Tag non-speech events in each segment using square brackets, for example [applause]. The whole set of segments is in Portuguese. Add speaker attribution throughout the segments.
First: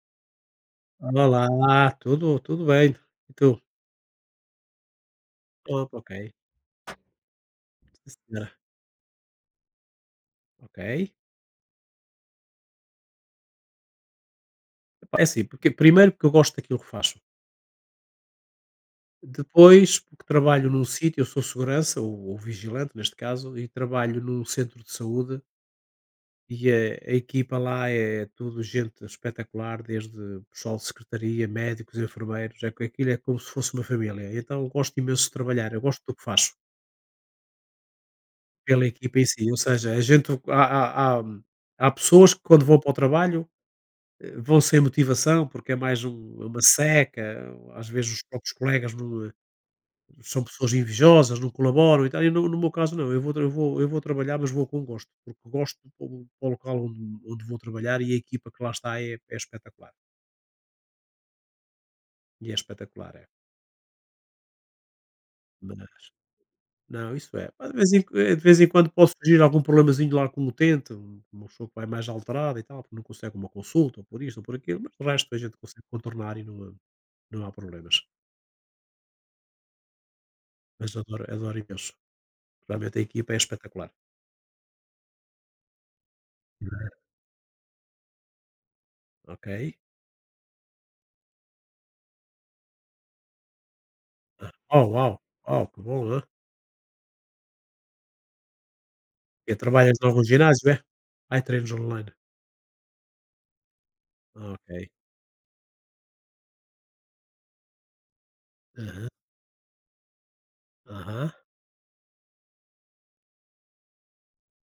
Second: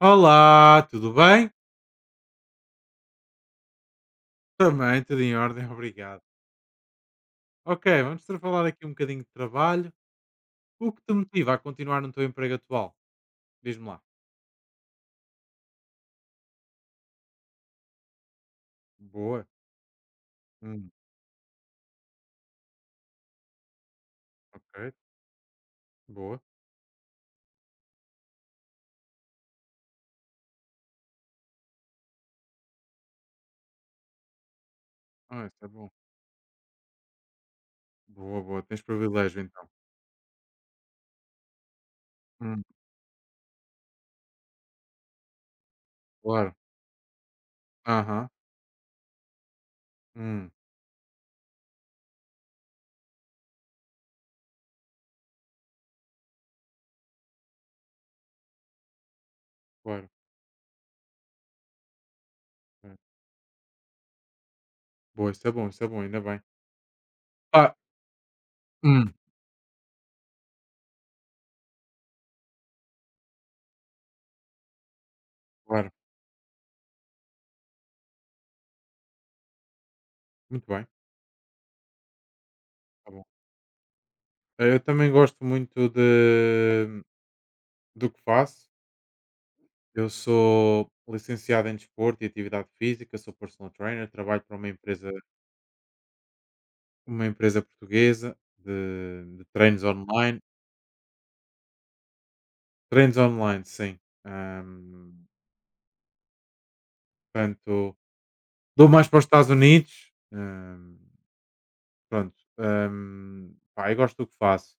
Speaker 1: Olá, tudo bem?
Speaker 2: Olá, tudo bem. E tu?
Speaker 1: Também, tudo em ordem, [laughs]
Speaker 2: Opa. Ok,
Speaker 1: obrigado. Ok,
Speaker 2: sim
Speaker 1: vamos ter
Speaker 2: senhora,
Speaker 1: falar aqui um bocadinho de trabalho. O que
Speaker 2: ok.
Speaker 1: te motiva a continuar no teu emprego atual? Diz-me lá.
Speaker 2: Epá, é assim, porque primeiro porque eu gosto daquilo que faço,
Speaker 1: Boa.
Speaker 2: depois porque trabalho num
Speaker 1: Hum,
Speaker 2: sítio, eu sou segurança ou vigilante neste caso, e trabalho num centro de
Speaker 1: ok,
Speaker 2: saúde
Speaker 1: boa.
Speaker 2: e a equipa lá é tudo gente espetacular, desde pessoal de secretaria, médicos, enfermeiros, é que aquilo é como se fosse uma família. Então eu gosto imenso de
Speaker 1: Ah, isso é
Speaker 2: trabalhar, eu
Speaker 1: bom.
Speaker 2: gosto do que faço,
Speaker 1: Boa, boa. Tens
Speaker 2: pela equipa em
Speaker 1: privilégio
Speaker 2: si. Ou
Speaker 1: então.
Speaker 2: seja, a gente, há pessoas que, quando
Speaker 1: Hum,
Speaker 2: vão para o trabalho, vão sem motivação, porque é mais um, é
Speaker 1: claro.
Speaker 2: uma seca. Às vezes os
Speaker 1: Aham.
Speaker 2: próprios colegas não, são
Speaker 1: Hum,
Speaker 2: pessoas invejosas, não colaboram e tal, e no meu caso não. Eu vou trabalhar, mas vou com gosto, porque gosto do local onde vou trabalhar, e a equipa que lá está é espetacular,
Speaker 1: claro.
Speaker 2: e é
Speaker 1: É.
Speaker 2: espetacular, é.
Speaker 1: Boa, isso é bom,
Speaker 2: Mas
Speaker 1: ainda bem.
Speaker 2: não, isso é. Mas
Speaker 1: Ah,
Speaker 2: de vez em quando pode
Speaker 1: hum,
Speaker 2: surgir algum problemazinho lá com o utente, uma pessoa que vai mais alterada e tal, porque não consegue uma consulta, ou por isto ou por aquilo, mas o resto a gente consegue
Speaker 1: claro.
Speaker 2: contornar e não há problemas.
Speaker 1: Muito bem.
Speaker 2: Mas adoro adoro imenso. Realmente a
Speaker 1: Tá bom.
Speaker 2: equipa é espetacular.
Speaker 1: Eu também gosto muito do que faço.
Speaker 2: Ok.
Speaker 1: Eu sou licenciado em desporto e atividade física, sou personal trainer, trabalho
Speaker 2: Ah,
Speaker 1: para
Speaker 2: oh, uau, uau, que bom, hã.
Speaker 1: uma empresa portuguesa de
Speaker 2: E
Speaker 1: treinos
Speaker 2: trabalhas em algum
Speaker 1: online.
Speaker 2: ginásio, é? Ah, é treinos online.
Speaker 1: Treinos online, sim.
Speaker 2: Ah, ok.
Speaker 1: Portanto, dou mais
Speaker 2: Aham,
Speaker 1: para os Estados Unidos.
Speaker 2: aham,
Speaker 1: Pronto. Pá, eu gosto do que faço.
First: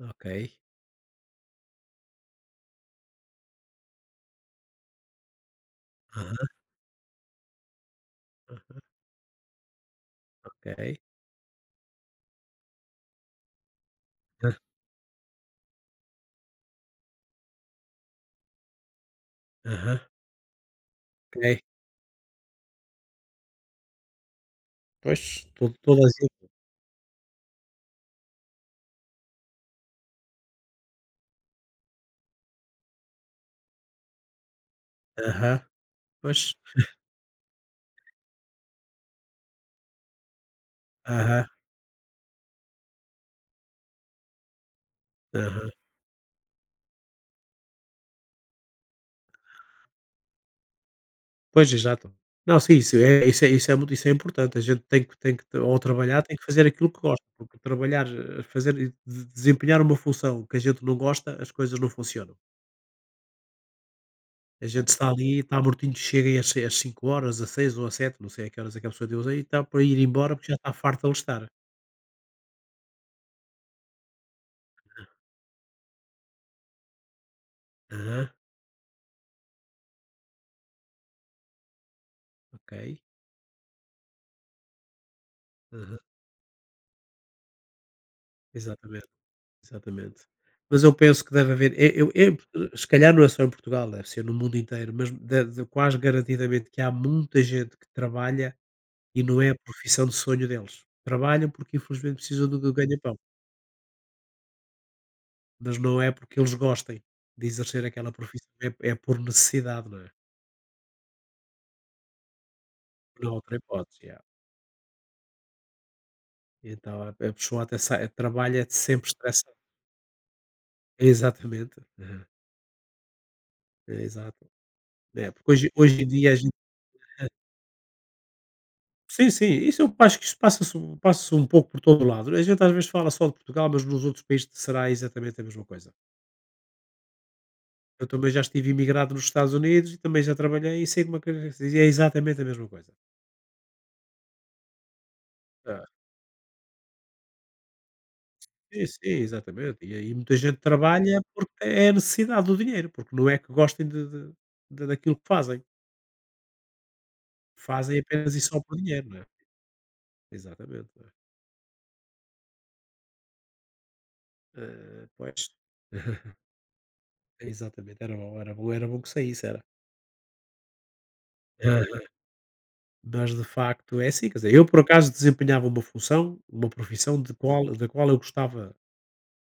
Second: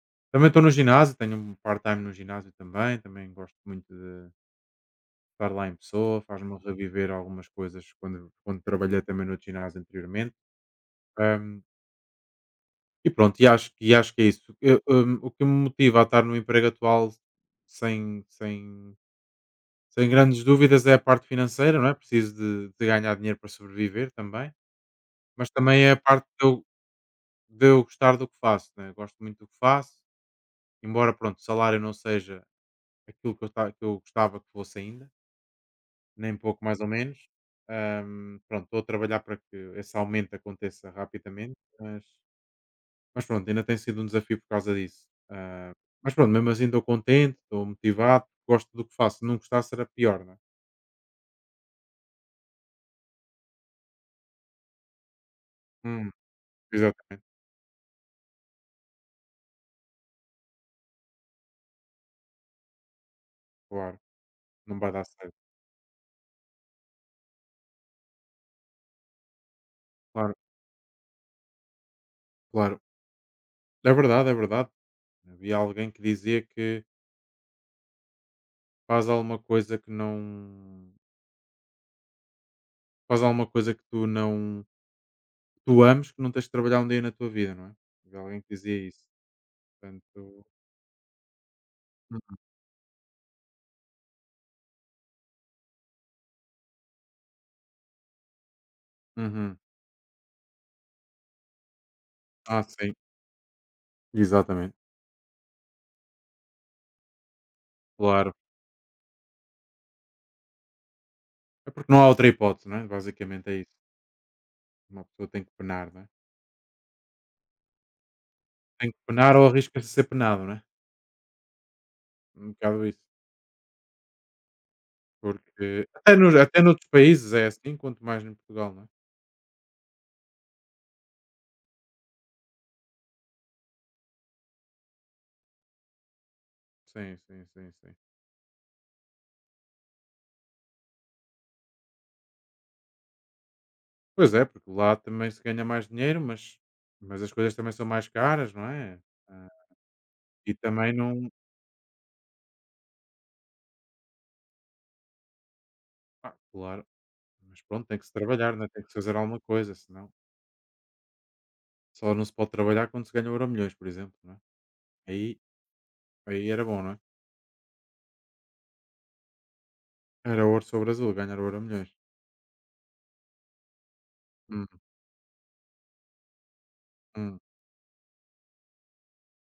Speaker 2: ok.
Speaker 1: Também estou no ginásio, tenho um part-time no ginásio também. Também gosto muito de estar lá em pessoa,
Speaker 2: Aham,
Speaker 1: faz-me reviver algumas coisas quando trabalhei também no ginásio anteriormente.
Speaker 2: ok.
Speaker 1: E pronto, e acho que é
Speaker 2: Hã,
Speaker 1: isso. Eu, o que me motiva a estar no emprego atual sem sem
Speaker 2: aham,
Speaker 1: sem grandes dúvidas é a parte
Speaker 2: ok.
Speaker 1: financeira, não é? Preciso de ganhar dinheiro para sobreviver também,
Speaker 2: Pois,
Speaker 1: mas
Speaker 2: tudo
Speaker 1: também é a
Speaker 2: tudo
Speaker 1: parte
Speaker 2: assim.
Speaker 1: de eu gostar do que faço, né? Gosto muito do que faço, embora pronto, o salário não seja aquilo que eu gostava que fosse ainda,
Speaker 2: Aham,
Speaker 1: nem
Speaker 2: pois.
Speaker 1: pouco mais ou menos. Pronto, estou a trabalhar para que esse aumento aconteça
Speaker 2: Aham,
Speaker 1: rapidamente, mas Mas pronto, ainda tem sido um desafio por causa disso.
Speaker 2: aham.
Speaker 1: Ah, mas pronto, mesmo assim estou contente, estou motivado, gosto do que faço. Se não gostar, será pior, não é?
Speaker 2: Pois, exato. Não, sim, isso é isso é isso é muito isso é importante. A gente tem que, ao
Speaker 1: Hum,
Speaker 2: trabalhar, tem que fazer aquilo que gosta,
Speaker 1: exatamente,
Speaker 2: porque trabalhar, fazer e de desempenhar uma função que a gente não gosta, as coisas não funcionam.
Speaker 1: claro.
Speaker 2: A
Speaker 1: Não
Speaker 2: gente
Speaker 1: vai dar
Speaker 2: está
Speaker 1: certo.
Speaker 2: ali, está mortinho, chega aí às se às 17h, às seis ou às sete, não sei a que horas é que a pessoa deu aí, está para ir embora
Speaker 1: Claro,
Speaker 2: porque já está farto de alistar.
Speaker 1: claro. É verdade, é verdade. Havia alguém que dizia que
Speaker 2: Aham,
Speaker 1: faz alguma coisa que não.
Speaker 2: ok.
Speaker 1: Faz alguma coisa que tu não. Tu
Speaker 2: Aham,
Speaker 1: ames, que não tens de trabalhar um dia na tua vida, não é? Havia alguém que dizia isso.
Speaker 2: exatamente, exatamente.
Speaker 1: Portanto.
Speaker 2: Mas eu penso que deve haver, e eu se calhar não é só em Portugal, deve ser no mundo inteiro, mas quase garantidamente que há muita gente que trabalha e não é a
Speaker 1: Uhum.
Speaker 2: profissão de sonho deles. Trabalham porque infelizmente precisam do
Speaker 1: Ah,
Speaker 2: do
Speaker 1: sim.
Speaker 2: ganha-pão,
Speaker 1: Exatamente.
Speaker 2: mas não é porque eles gostem de exercer aquela
Speaker 1: Claro.
Speaker 2: profissão, é por necessidade, não é?
Speaker 1: É porque não há outra hipótese, não é?
Speaker 2: Não há
Speaker 1: Basicamente
Speaker 2: outra
Speaker 1: é isso.
Speaker 2: hipótese, é.
Speaker 1: Uma pessoa tem que penar, não é?
Speaker 2: E então a pessoa até sai, trabalha
Speaker 1: Tem que
Speaker 2: sempre
Speaker 1: penar ou
Speaker 2: estressada.
Speaker 1: arrisca-se a ser penado, não é?
Speaker 2: Exatamente. Aham.
Speaker 1: Um bocado isso.
Speaker 2: É, exato. É, porque hoje
Speaker 1: Porque
Speaker 2: hoje em
Speaker 1: até,
Speaker 2: dia a gente,
Speaker 1: até noutros países é assim, quanto mais em Portugal, não é?
Speaker 2: sim, sim, isso eu acho que isso passa-se, passa um pouco por todo o lado. A gente às vezes fala só de Portugal, mas nos outros países será exatamente a mesma coisa.
Speaker 1: Sim, sim, sim, sim.
Speaker 2: Eu também já estive imigrado nos Estados Unidos e também já trabalhei e sei como é que é, exatamente a mesma coisa.
Speaker 1: Pois é, porque lá também se ganha
Speaker 2: Ah,
Speaker 1: mais dinheiro, mas as coisas também são mais caras, não
Speaker 2: sim, sim,
Speaker 1: é? Ah,
Speaker 2: exatamente. E aí muita
Speaker 1: e
Speaker 2: gente
Speaker 1: também
Speaker 2: trabalha
Speaker 1: não.
Speaker 2: porque é a necessidade do dinheiro, porque não é que gostem de daquilo que fazem.
Speaker 1: Ah, claro, mas pronto,
Speaker 2: Fazem
Speaker 1: tem que se
Speaker 2: apenas e
Speaker 1: trabalhar,
Speaker 2: só
Speaker 1: não é?
Speaker 2: por
Speaker 1: Tem que se
Speaker 2: dinheiro, não
Speaker 1: fazer
Speaker 2: é?
Speaker 1: alguma coisa, senão
Speaker 2: Exatamente.
Speaker 1: só não se pode trabalhar quando se ganha euro milhões, por exemplo, não é?
Speaker 2: Eh,
Speaker 1: Aí,
Speaker 2: pois, [laughs]
Speaker 1: aí era bom, não é?
Speaker 2: exatamente, era bom, era bom, era bom que saísse, era.
Speaker 1: Era ouro sobre azul, ganhar euro
Speaker 2: [laughs]
Speaker 1: milhões.
Speaker 2: Aham. Mas de facto é assim, quer dizer, eu
Speaker 1: Hum,
Speaker 2: por acaso desempenhava uma função, uma profissão
Speaker 1: hum,
Speaker 2: da qual eu gostava,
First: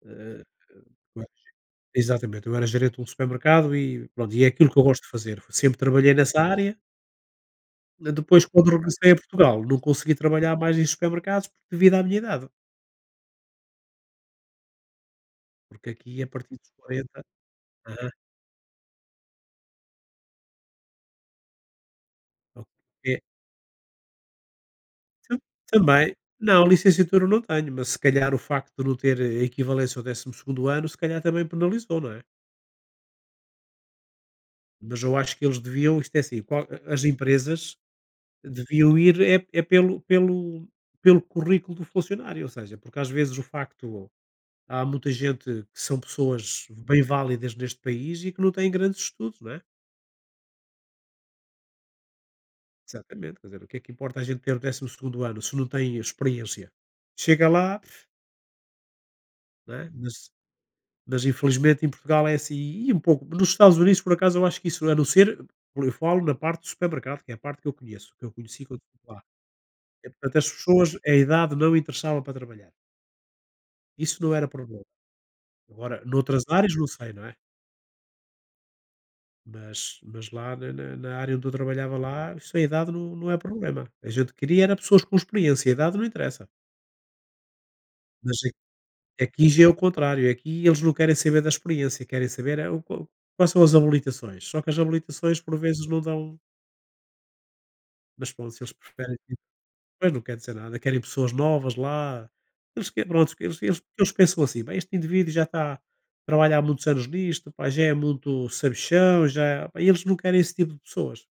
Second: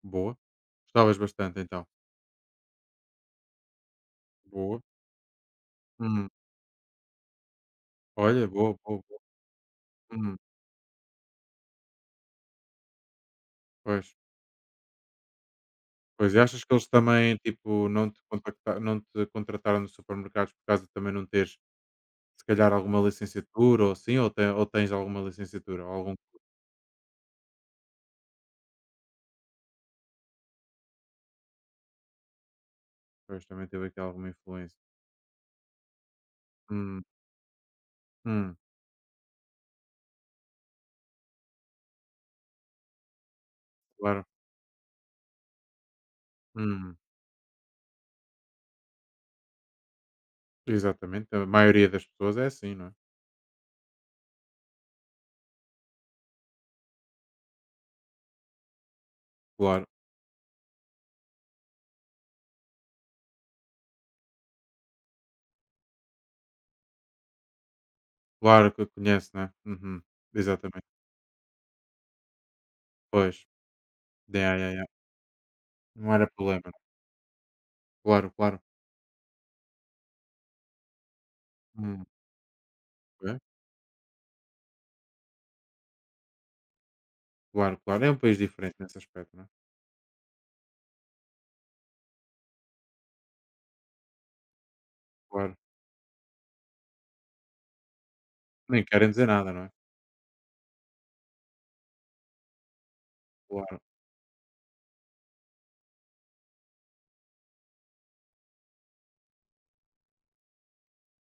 Speaker 1: boa.
Speaker 2: eh,
Speaker 1: Gostavas
Speaker 2: eu era-
Speaker 1: bastante então.
Speaker 2: exatamente, eu era gerente de um supermercado e pronto, e é aquilo que
Speaker 1: Boa.
Speaker 2: eu gosto de fazer, sempre trabalhei
Speaker 1: Hum.
Speaker 2: nessa área. Depois,
Speaker 1: Olha,
Speaker 2: quando
Speaker 1: boa, boa,
Speaker 2: regressei a
Speaker 1: boa.
Speaker 2: Portugal, não consegui
Speaker 1: Uhum.
Speaker 2: trabalhar mais em supermercados devido à minha idade,
Speaker 1: Pois.
Speaker 2: porque aqui a
Speaker 1: Pois, e
Speaker 2: partir
Speaker 1: achas
Speaker 2: dos
Speaker 1: que eles
Speaker 2: 40.
Speaker 1: também, tipo,
Speaker 2: Aham.
Speaker 1: não te contrataram nos supermercados por causa de também não teres, se calhar, alguma
Speaker 2: Ok,
Speaker 1: licenciatura ou assim, ou tens alguma
Speaker 2: Tam
Speaker 1: licenciatura? Ou
Speaker 2: também.
Speaker 1: algum
Speaker 2: Não, licenciatura não tenho, mas se calhar o facto de não ter a equivalência ao 12.º ano, se calhar também penalizou, não é?
Speaker 1: pois, também teve aqui alguma influência.
Speaker 2: Mas eu acho que eles deviam, isto é assim, qual as
Speaker 1: Hum,
Speaker 2: empresas
Speaker 1: hum,
Speaker 2: deviam ir é é pelo currículo do funcionário. Ou seja, porque às vezes o facto,
Speaker 1: claro.
Speaker 2: há muita gente que são pessoas
Speaker 1: Hum,
Speaker 2: bem válidas neste país e que não têm grandes estudos, não é?
Speaker 1: exatamente. A maioria das pessoas é assim, não é?
Speaker 2: Exatamente, quer dizer, o que é que importa a gente ter o 12º ano se não tem experiência? Chega lá, não
Speaker 1: Claro,
Speaker 2: é? Mas infelizmente em Portugal é assim, e um pouco nos Estados Unidos por acaso eu acho que isso, a não ser, eu falo na parte do supermercado, que é a parte que eu conheço, que eu conheci
Speaker 1: claro
Speaker 2: quando
Speaker 1: que
Speaker 2: estive lá.
Speaker 1: conhece, não é? Uhum,
Speaker 2: Portanto, as
Speaker 1: exatamente.
Speaker 2: pessoas, a idade não interessava para trabalhar,
Speaker 1: Pois.
Speaker 2: isso não era
Speaker 1: Yeah, yeah,
Speaker 2: problema.
Speaker 1: yeah.
Speaker 2: Agora,
Speaker 1: Não era
Speaker 2: noutras
Speaker 1: problema. Não
Speaker 2: áreas
Speaker 1: é?
Speaker 2: não sei, não é?
Speaker 1: Claro, claro.
Speaker 2: Mas lá na área onde eu trabalhava
Speaker 1: Hum,
Speaker 2: lá, isso a idade não é
Speaker 1: ok.
Speaker 2: problema. A gente queria era pessoas com experiência, a idade não interessa.
Speaker 1: Claro, claro. É um
Speaker 2: Mas
Speaker 1: país
Speaker 2: a
Speaker 1: diferente nesse aspecto, não é?
Speaker 2: aqui já é o contrário, aqui eles não querem saber da experiência, querem saber é o qual quais são as habilitações, só que as habilitações
Speaker 1: Claro.
Speaker 2: por vezes não dão. Mas pronto, se eles
Speaker 1: Nem querem
Speaker 2: preferem,
Speaker 1: dizer nada, não é?
Speaker 2: pois não quer dizer nada, querem pessoas novas lá, eles que pronto, eles
Speaker 1: Claro,
Speaker 2: eles eles pensam assim: "Bem, este indivíduo já está, trabalha há muitos anos nisto, pá, já é muito sabichão, já" é, pá, e eles não querem esse tipo de pessoas.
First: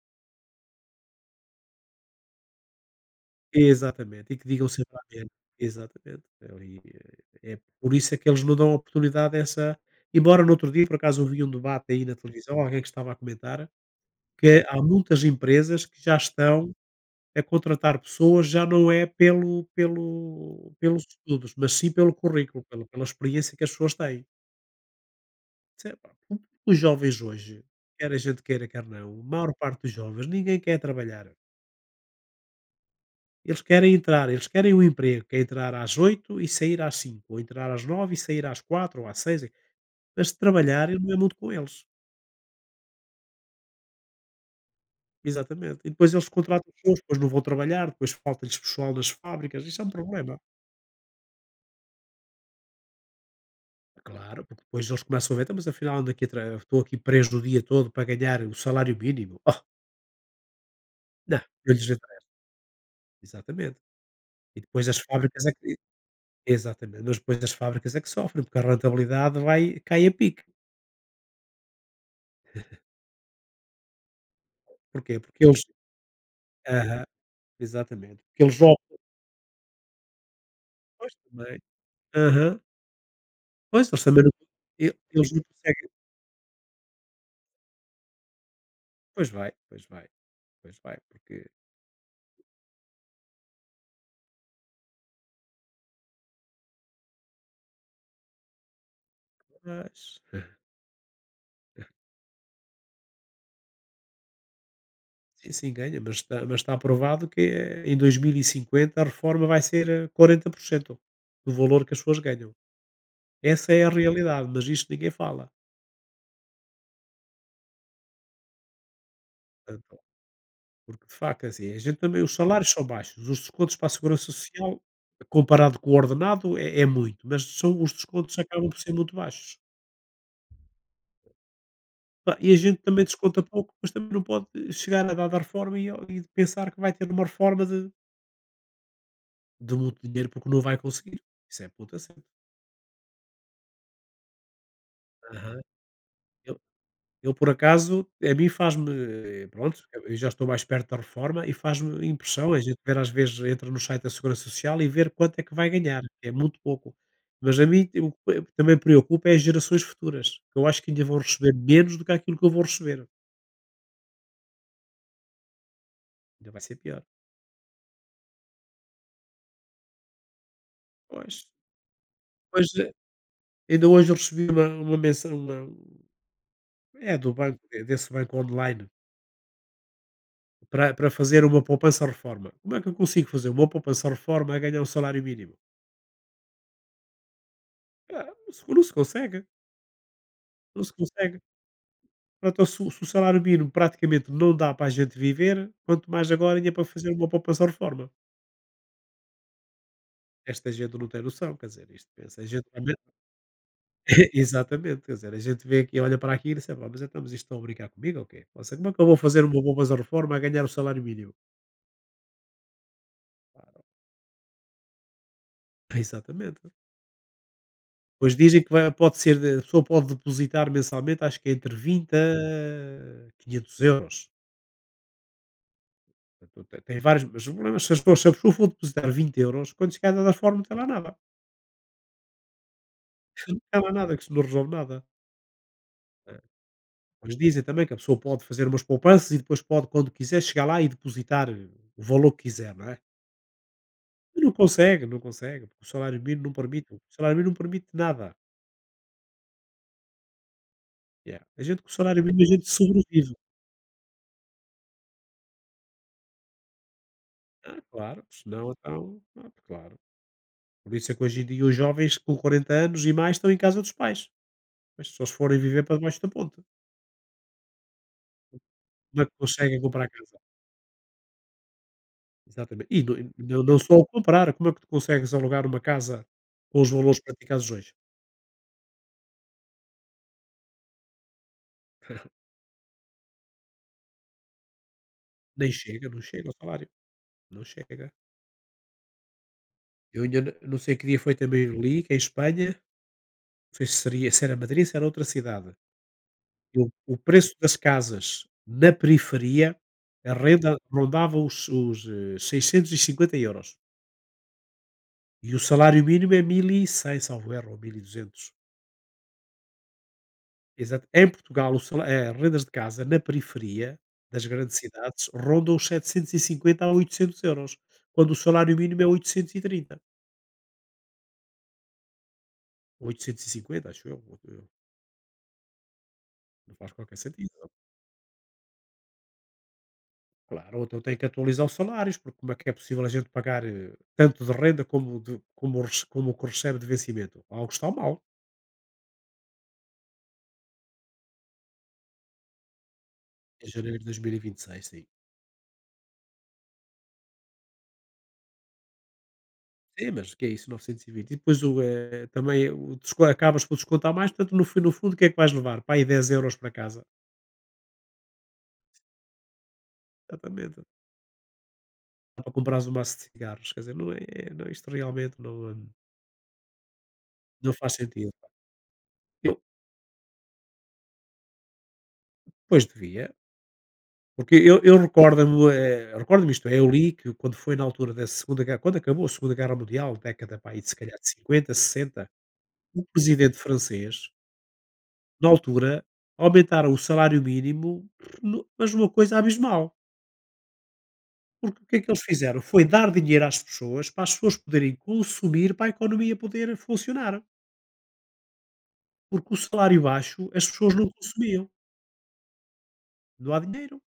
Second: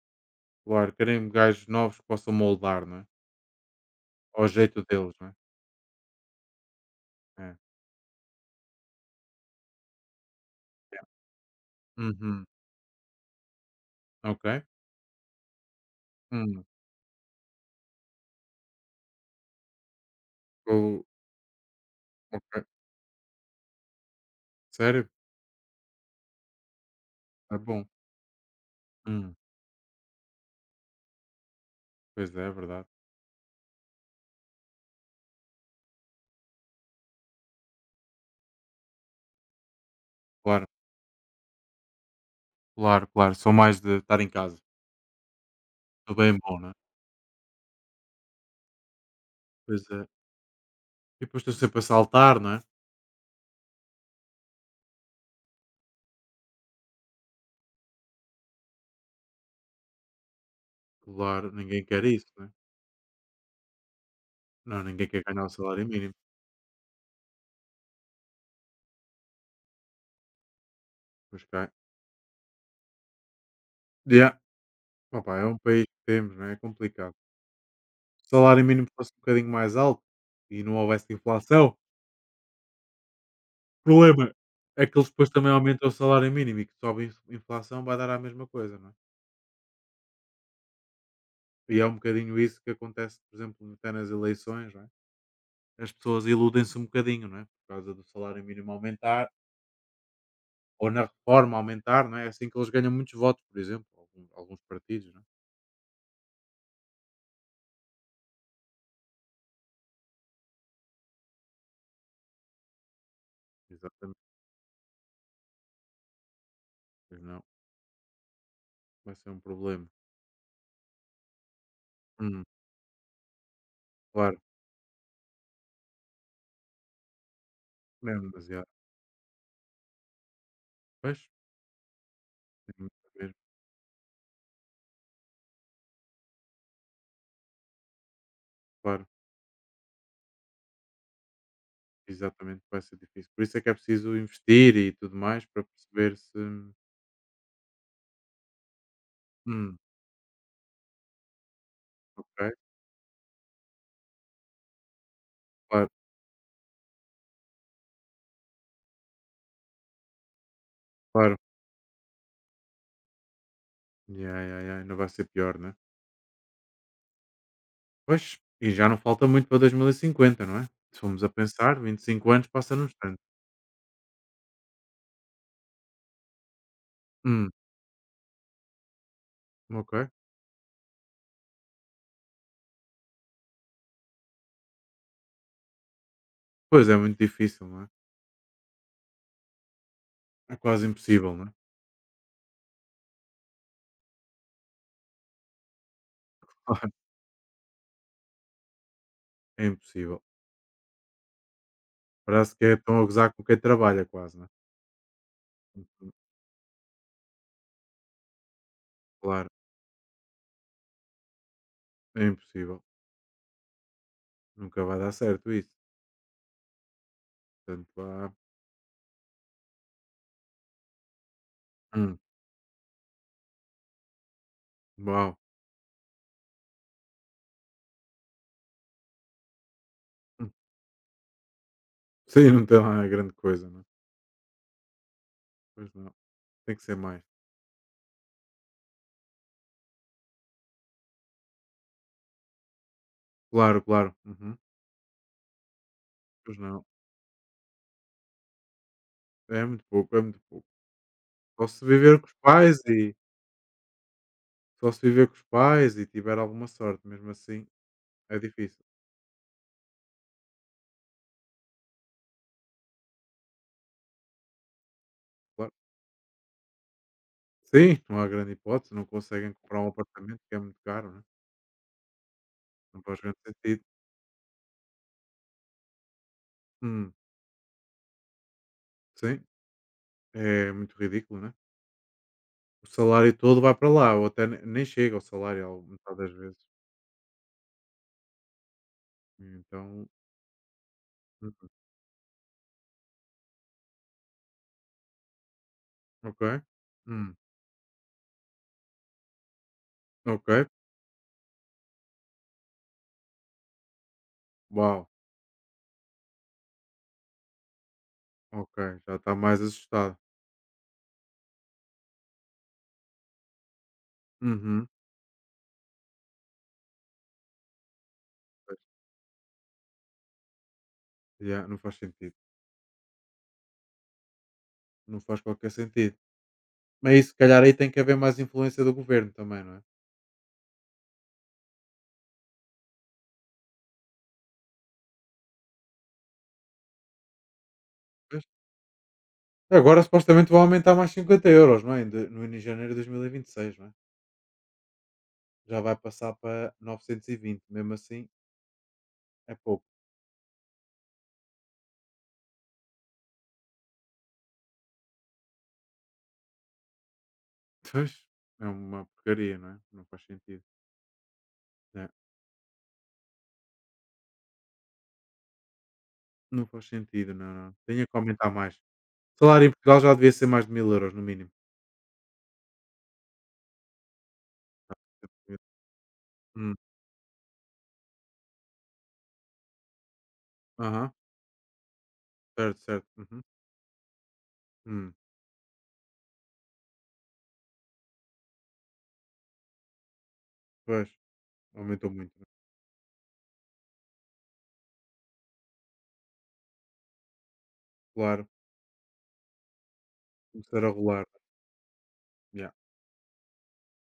Speaker 1: claro. Querem gajos novos que possam moldar, não é?
Speaker 2: Exatamente, e que
Speaker 1: Ao
Speaker 2: digam
Speaker 1: jeito
Speaker 2: sempre
Speaker 1: deles,
Speaker 2: amém.
Speaker 1: não é?
Speaker 2: Exatamente. Ali,
Speaker 1: É.
Speaker 2: é por isso é que eles não dão oportunidade a essa, embora no outro dia, por
Speaker 1: Yeah.
Speaker 2: acaso, ouvi um debate aí na
Speaker 1: Uhum.
Speaker 2: televisão, alguém que estava a comentar,
Speaker 1: Ok.
Speaker 2: que há muitas empresas que já
Speaker 1: Hum.
Speaker 2: estão a contratar pessoas já não é pelos
Speaker 1: O-
Speaker 2: estudos, mas sim pelo currículo,
Speaker 1: Ok.
Speaker 2: pela experiência que as pessoas têm.
Speaker 1: Sério?
Speaker 2: Isso é pá, o os jovens hoje,
Speaker 1: É bom.
Speaker 2: quer a gente queira, quer não, a
Speaker 1: Hum.
Speaker 2: maior parte dos jovens, ninguém quer trabalhar.
Speaker 1: Pois é, é verdade.
Speaker 2: Eles querem entrar, eles querem um emprego, que é entrar às 8h e sair às cinco, ou entrar às 9h e sair às 16h ou às seis. Mas
Speaker 1: Claro,
Speaker 2: trabalhar não é muito com eles.
Speaker 1: claro, claro. Sou mais de estar em casa.
Speaker 2: Exatamente. E depois
Speaker 1: Estou
Speaker 2: eles
Speaker 1: bem bom, não
Speaker 2: contratam
Speaker 1: é?
Speaker 2: pessoas, depois não vão trabalhar, depois falta-lhes pessoal nas fábricas, isso
Speaker 1: Pois
Speaker 2: é um
Speaker 1: é.
Speaker 2: problema.
Speaker 1: E depois estou sempre a saltar, não é?
Speaker 2: Claro, porque depois eles começam a ver: "Então, mas afinal ando aqui a tra estou aqui preso o dia todo para ganhar o salário mínimo. [laughs] Oh, não,
Speaker 1: Claro,
Speaker 2: eu lhes
Speaker 1: ninguém quer
Speaker 2: entrego".
Speaker 1: isso, não é?
Speaker 2: Exatamente. E
Speaker 1: Não,
Speaker 2: depois as
Speaker 1: ninguém quer
Speaker 2: fábricas
Speaker 1: ganhar o
Speaker 2: é que,
Speaker 1: salário mínimo.
Speaker 2: exatamente, mas depois as fábricas é que sofrem, porque a rentabilidade vai cai a pique.
Speaker 1: Pois cai. Yeah.
Speaker 2: Porquê?
Speaker 1: Opa,
Speaker 2: Porque
Speaker 1: é um
Speaker 2: eles,
Speaker 1: país que temos, não é? É
Speaker 2: aham,
Speaker 1: complicado.
Speaker 2: exatamente.
Speaker 1: Se o
Speaker 2: Porque eles
Speaker 1: salário mínimo
Speaker 2: optam,
Speaker 1: fosse um bocadinho mais alto e não
Speaker 2: depois
Speaker 1: houvesse
Speaker 2: também.
Speaker 1: inflação.
Speaker 2: Aham.
Speaker 1: O
Speaker 2: Pois, eles também
Speaker 1: problema
Speaker 2: não,
Speaker 1: é
Speaker 2: e
Speaker 1: que eles depois
Speaker 2: eles não
Speaker 1: também aumentam
Speaker 2: conseguem,
Speaker 1: o salário mínimo e que sobe a inflação, vai dar à mesma coisa, não é?
Speaker 2: pois vai, pois vai, pois vai, porque,
Speaker 1: E é um bocadinho isso que acontece, por exemplo, até nas eleições, não é? As pessoas iludem-se um bocadinho, não é? Por causa do salário mínimo aumentar
Speaker 2: mas,
Speaker 1: ou na reforma aumentar, não é? É assim que eles ganham muitos votos, por exemplo, algum alguns partidos, não é?
Speaker 2: sim, sim, ganha, mas está aprovado que, em 2050 a reforma vai ser, 40% do valor que as pessoas ganham. Essa é a
Speaker 1: Exatamente,
Speaker 2: realidade, mas isto ninguém fala.
Speaker 1: pois não, vai ser um problema.
Speaker 2: Portanto, porque, de facto, é assim, a gente também, os
Speaker 1: Hum,
Speaker 2: salários são baixos, os descontos para a Segurança
Speaker 1: claro,
Speaker 2: Social, comparado com o ordenado, é, é muito, mas são, os
Speaker 1: mesmo
Speaker 2: descontos
Speaker 1: demasiado.
Speaker 2: acabam por ser muito baixos.
Speaker 1: Pois,
Speaker 2: Pá, e a
Speaker 1: é
Speaker 2: gente
Speaker 1: muito
Speaker 2: também
Speaker 1: mesmo,
Speaker 2: desconta pouco, mas também não pode chegar a dada reforma e pensar que vai ter uma reforma
Speaker 1: claro,
Speaker 2: de muito dinheiro, porque não vai conseguir. Isso é puta
Speaker 1: exatamente, vai ser difícil. Por isso é que é preciso investir e tudo mais
Speaker 2: certo.
Speaker 1: para perceber se
Speaker 2: Ele por acaso, a mim faz-me,
Speaker 1: hum,
Speaker 2: pronto, eu já estou mais perto da reforma e faz-me impressão,
Speaker 1: ok.
Speaker 2: a gente ver às vezes entra no site da Segurança Social e ver quanto é que vai
Speaker 1: Claro,
Speaker 2: ganhar, que é muito pouco. Mas a mim o que também preocupa é as gerações futuras, que eu acho que ainda vão
Speaker 1: claro.
Speaker 2: receber menos do que aquilo que eu vou receber,
Speaker 1: Ya, ya, ya, ainda vai ser pior, né?
Speaker 2: ainda vai ser pior.
Speaker 1: Pois, e já não falta muito para 2050, não é? Se formos a
Speaker 2: Pois,
Speaker 1: pensar, 25 anos
Speaker 2: pois,
Speaker 1: passa num instante.
Speaker 2: ainda hoje eu recebi uma mensa uma é do
Speaker 1: Hum,
Speaker 2: banco, é desse banco online,
Speaker 1: ok.
Speaker 2: para fazer uma poupança-reforma. Como é que eu consigo fazer uma poupança-reforma a ganhar um salário mínimo?
Speaker 1: Pois é muito difícil, não é?
Speaker 2: Ah, não se consegue.
Speaker 1: É
Speaker 2: Não
Speaker 1: quase
Speaker 2: se
Speaker 1: impossível,
Speaker 2: consegue.
Speaker 1: não é?
Speaker 2: Pronto, então, se o salário mínimo praticamente não dá para a gente viver, quanto mais agora ainda é para fazer uma poupança-reforma.
Speaker 1: [laughs] É impossível.
Speaker 2: Esta gente não tem noção, quer dizer, isto pensa, a
Speaker 1: Parece que
Speaker 2: gente realmente,
Speaker 1: estão a gozar com quem trabalha quase,
Speaker 2: [laughs]
Speaker 1: não é?
Speaker 2: exatamente, quer dizer, a gente vê aqui,
Speaker 1: Uhum,
Speaker 2: olha para aqui e sabe: "Ah, pá, mas então, mas isto estão a brincar comigo ou quê? Ou seja, como é que eu vou fazer
Speaker 1: claro,
Speaker 2: uma poupança-reforma a ganhar o salário mínimo?"
Speaker 1: é impossível. Nunca vai dar certo isso.
Speaker 2: [laughs] Exatamente.
Speaker 1: Portanto, vá.
Speaker 2: Pois dizem que pode ser, a pessoa pode depositar mensalmente, acho que é entre vinte
Speaker 1: Hum,
Speaker 2: a quinhentos euros.
Speaker 1: uau.
Speaker 2: Portanto, tem vários, mas o problema é, se a pessoa for depositar 20 euros, quando chegar a dar
Speaker 1: Hum.
Speaker 2: forma não tem lá nada.
Speaker 1: Sim, não tem lá grande
Speaker 2: Isso não
Speaker 1: coisa, não é?
Speaker 2: acaba nada, que isso não resolve nada.
Speaker 1: Pois não.
Speaker 2: Eh,
Speaker 1: Tem que ser mais.
Speaker 2: eles dizem também que a pessoa pode fazer umas poupanças e depois pode, quando quiser, chegar lá e depositar, o valor que quiser, não é?
Speaker 1: Claro, claro.
Speaker 2: E não
Speaker 1: Uhum.
Speaker 2: consegue, não consegue, porque o salário mínimo não
Speaker 1: Pois não.
Speaker 2: permite, o salário mínimo não permite nada.
Speaker 1: É muito pouco, é muito pouco.
Speaker 2: Yeah. A
Speaker 1: Só
Speaker 2: gente
Speaker 1: se
Speaker 2: com o
Speaker 1: viver
Speaker 2: salário
Speaker 1: com os
Speaker 2: mínimo, a gente
Speaker 1: pais e
Speaker 2: sobrevive.
Speaker 1: Só se viver com os pais e tiver alguma sorte, mesmo assim
Speaker 2: Ah, claro,
Speaker 1: é
Speaker 2: senão
Speaker 1: difícil,
Speaker 2: então, ah, claro. Por isso é que hoje em dia os jovens com 40 anos e mais estão em casa dos pais, mas só se forem
Speaker 1: claro.
Speaker 2: viver para debaixo da ponte,
Speaker 1: Sim, não há grande hipótese, não
Speaker 2: como é que
Speaker 1: conseguem comprar
Speaker 2: conseguem
Speaker 1: um
Speaker 2: comprar casa?
Speaker 1: apartamento que é muito caro, né,
Speaker 2: Exatamente. E
Speaker 1: não
Speaker 2: não
Speaker 1: faz grande
Speaker 2: não não
Speaker 1: sentido.
Speaker 2: só o comprar, como é que tu consegues alugar uma casa com os
Speaker 1: Hum,
Speaker 2: valores praticados hoje?
Speaker 1: sim, é muito ridículo, né. O salário todo vai para lá ou até ne nem chega o salário
Speaker 2: Nem
Speaker 1: ao
Speaker 2: chega,
Speaker 1: metade
Speaker 2: não
Speaker 1: das
Speaker 2: chega ao
Speaker 1: vezes.
Speaker 2: salário, não chega.
Speaker 1: Então
Speaker 2: Eu ainda n não sei que dia foi, também
Speaker 1: uhum,
Speaker 2: li que é em Espanha, não sei se era Madrid, se era outra cidade,
Speaker 1: ok.
Speaker 2: que o
Speaker 1: Hum,
Speaker 2: preço das casas na periferia, a
Speaker 1: ok.
Speaker 2: renda rondava os €650. E 50 euros.
Speaker 1: Uau,
Speaker 2: E o salário mínimo é 1.100, salvo erro, ou 1.200.
Speaker 1: ok, já está mais assustado.
Speaker 2: Exato. Em Portugal, rendas de casa na periferia das grandes
Speaker 1: Uhum,
Speaker 2: cidades rondam os 750 a 800 euros, quando o salário
Speaker 1: pois,
Speaker 2: mínimo é 830,
Speaker 1: yeah, não faz sentido,
Speaker 2: ou 850, acho eu, ou eu
Speaker 1: não faz qualquer sentido.
Speaker 2: não faz
Speaker 1: Mas
Speaker 2: qualquer
Speaker 1: aí se
Speaker 2: sentido.
Speaker 1: calhar aí tem que haver mais influência do governo também, não é?
Speaker 2: Claro, ou então tem que atualizar os salários, porque como é que é possível a gente pagar, tanto de renda como o que recebe de vencimento? Algo está mal.
Speaker 1: Pois. Agora supostamente vão aumentar mais 50 euros, não é? Em de no em janeiro de
Speaker 2: Em
Speaker 1: 2026, não é?
Speaker 2: janeiro de 2026, sim.
Speaker 1: Já vai passar para 920, mesmo assim é pouco.
Speaker 2: Sim, mas o que é isso, 920? E 20? E depois também o desco acabas por descontar mais, portanto, no fundo, o que é que vais levar? Para aí 10 euros para casa.
Speaker 1: Pois, é uma porcaria, não é? Não faz sentido.
Speaker 2: Exatamente.
Speaker 1: É,
Speaker 2: Dá para comprar um maço de cigarros, quer dizer, não é, não, é, isto realmente não,
Speaker 1: não faz sentido, não,
Speaker 2: não
Speaker 1: não.
Speaker 2: faz
Speaker 1: Tinha que
Speaker 2: sentido. Pá.
Speaker 1: aumentar mais. O
Speaker 2: Eu
Speaker 1: salário em Portugal já devia ser mais de 1000 euros no mínimo.
Speaker 2: pois devia, porque eu recordo-me, recordo-me, isto
Speaker 1: Hum.
Speaker 2: é, eu li que quando foi na altura da Segunda Guerra, quando acabou a Segunda Guerra Mundial, década pá aí de se
Speaker 1: Aham.
Speaker 2: calhar de 50, 60,
Speaker 1: Certo,
Speaker 2: o
Speaker 1: certo. Uhum.
Speaker 2: presidente francês,
Speaker 1: Hum.
Speaker 2: na altura, aumentaram o salário mínimo, no mas uma coisa abismal,
Speaker 1: Pois,
Speaker 2: porque o que é que
Speaker 1: aumentou
Speaker 2: eles
Speaker 1: muito, né?
Speaker 2: fizeram? Foi dar dinheiro às pessoas, para as pessoas poderem consumir, para a economia poder funcionar.
Speaker 1: Claro.
Speaker 2: Porque o salário baixo, as
Speaker 1: Começar a
Speaker 2: pessoas não
Speaker 1: rolar.
Speaker 2: consumiam,
Speaker 1: Já.
Speaker 2: não há dinheiro.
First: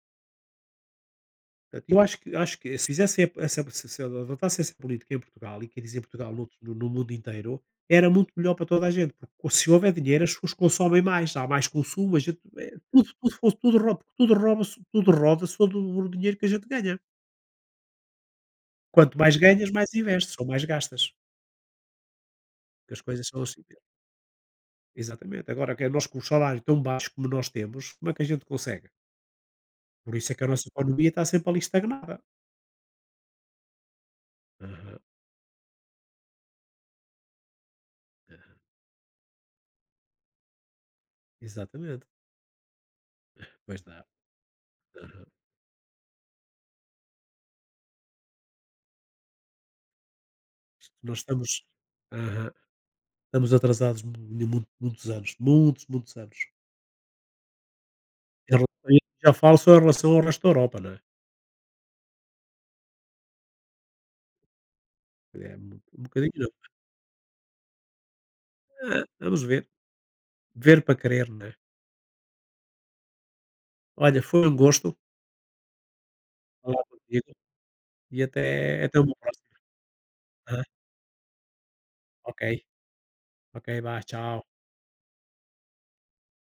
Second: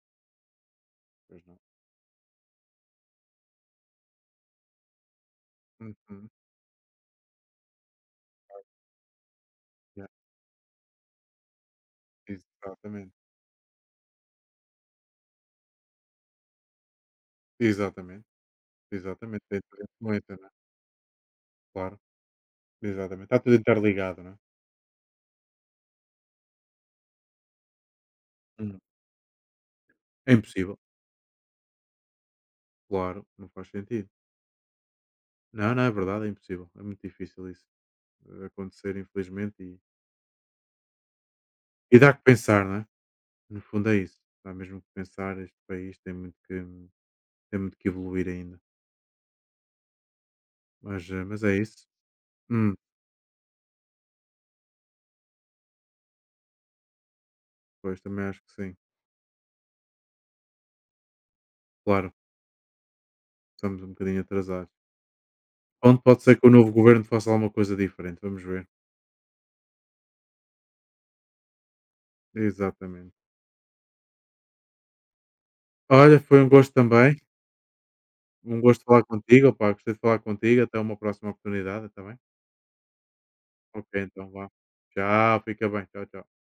Speaker 1: Pois não.
Speaker 2: Portanto, eu acho que se fizessem essa, se adotasse essa política em Portugal, e quer dizer
Speaker 1: Uhum.
Speaker 2: Portugal, noutro no no mundo inteiro, era muito melhor para toda a gente, porque se houver
Speaker 1: Yeah,
Speaker 2: dinheiro as pessoas consomem mais, há mais consumo, tudo
Speaker 1: exatamente.
Speaker 2: tudo fo tudo ro tudo roda sobre o dinheiro que a gente ganha.
Speaker 1: Exatamente,
Speaker 2: Quanto mais
Speaker 1: exatamente, tem
Speaker 2: ganhas,
Speaker 1: toda
Speaker 2: mais
Speaker 1: influência,
Speaker 2: investes ou
Speaker 1: não é?
Speaker 2: mais gastas,
Speaker 1: Claro,
Speaker 2: porque as coisas
Speaker 1: exatamente,
Speaker 2: são
Speaker 1: está tudo
Speaker 2: assim mesmo.
Speaker 1: interligado, não é?
Speaker 2: Exatamente. Agora que nós com o salário tão baixo como nós temos, como é que a gente
Speaker 1: Hum.
Speaker 2: consegue? Por isso
Speaker 1: É
Speaker 2: é que a nossa
Speaker 1: impossível,
Speaker 2: economia está sempre ali estagnada.
Speaker 1: claro, não faz sentido.
Speaker 2: Aham.
Speaker 1: Não, não, é verdade, é impossível, é muito difícil isso acontecer, infelizmente, e
Speaker 2: Exatamente,
Speaker 1: dá que pensar, não é? No
Speaker 2: pois
Speaker 1: fundo é
Speaker 2: dá.
Speaker 1: isso, dá mesmo que
Speaker 2: Aham.
Speaker 1: pensar, este país tem muito que evoluir ainda, mas,
Speaker 2: Nós
Speaker 1: eh, mas é
Speaker 2: estamos,
Speaker 1: isso.
Speaker 2: aham,
Speaker 1: Hum,
Speaker 2: estamos atrasados mu mu muitos anos, muitos, muitos anos.
Speaker 1: pois, também acho que
Speaker 2: Em
Speaker 1: sim,
Speaker 2: rela E já falo só em relação ao resto da Europa, não é.
Speaker 1: claro, estamos um bocadinho atrasados.
Speaker 2: É um
Speaker 1: Onde
Speaker 2: um
Speaker 1: pode
Speaker 2: bocadinho,
Speaker 1: ser que
Speaker 2: não.
Speaker 1: o novo governo faça alguma coisa diferente, vamos ver.
Speaker 2: Ah, vamos ver, ver para crer, não é.
Speaker 1: Exatamente.
Speaker 2: Olha, foi um gosto
Speaker 1: Olha, foi um gosto
Speaker 2: falar
Speaker 1: também.
Speaker 2: contigo e
Speaker 1: Um gosto
Speaker 2: até
Speaker 1: falar
Speaker 2: uma
Speaker 1: contigo,
Speaker 2: próxima.
Speaker 1: opá, gostei de falar contigo,
Speaker 2: Aham,
Speaker 1: até uma próxima oportunidade, está bem?
Speaker 2: ok, ok,
Speaker 1: Ok,
Speaker 2: vá,
Speaker 1: então
Speaker 2: tchau.
Speaker 1: vá. Tchau, fica bem. Tchau, tchau.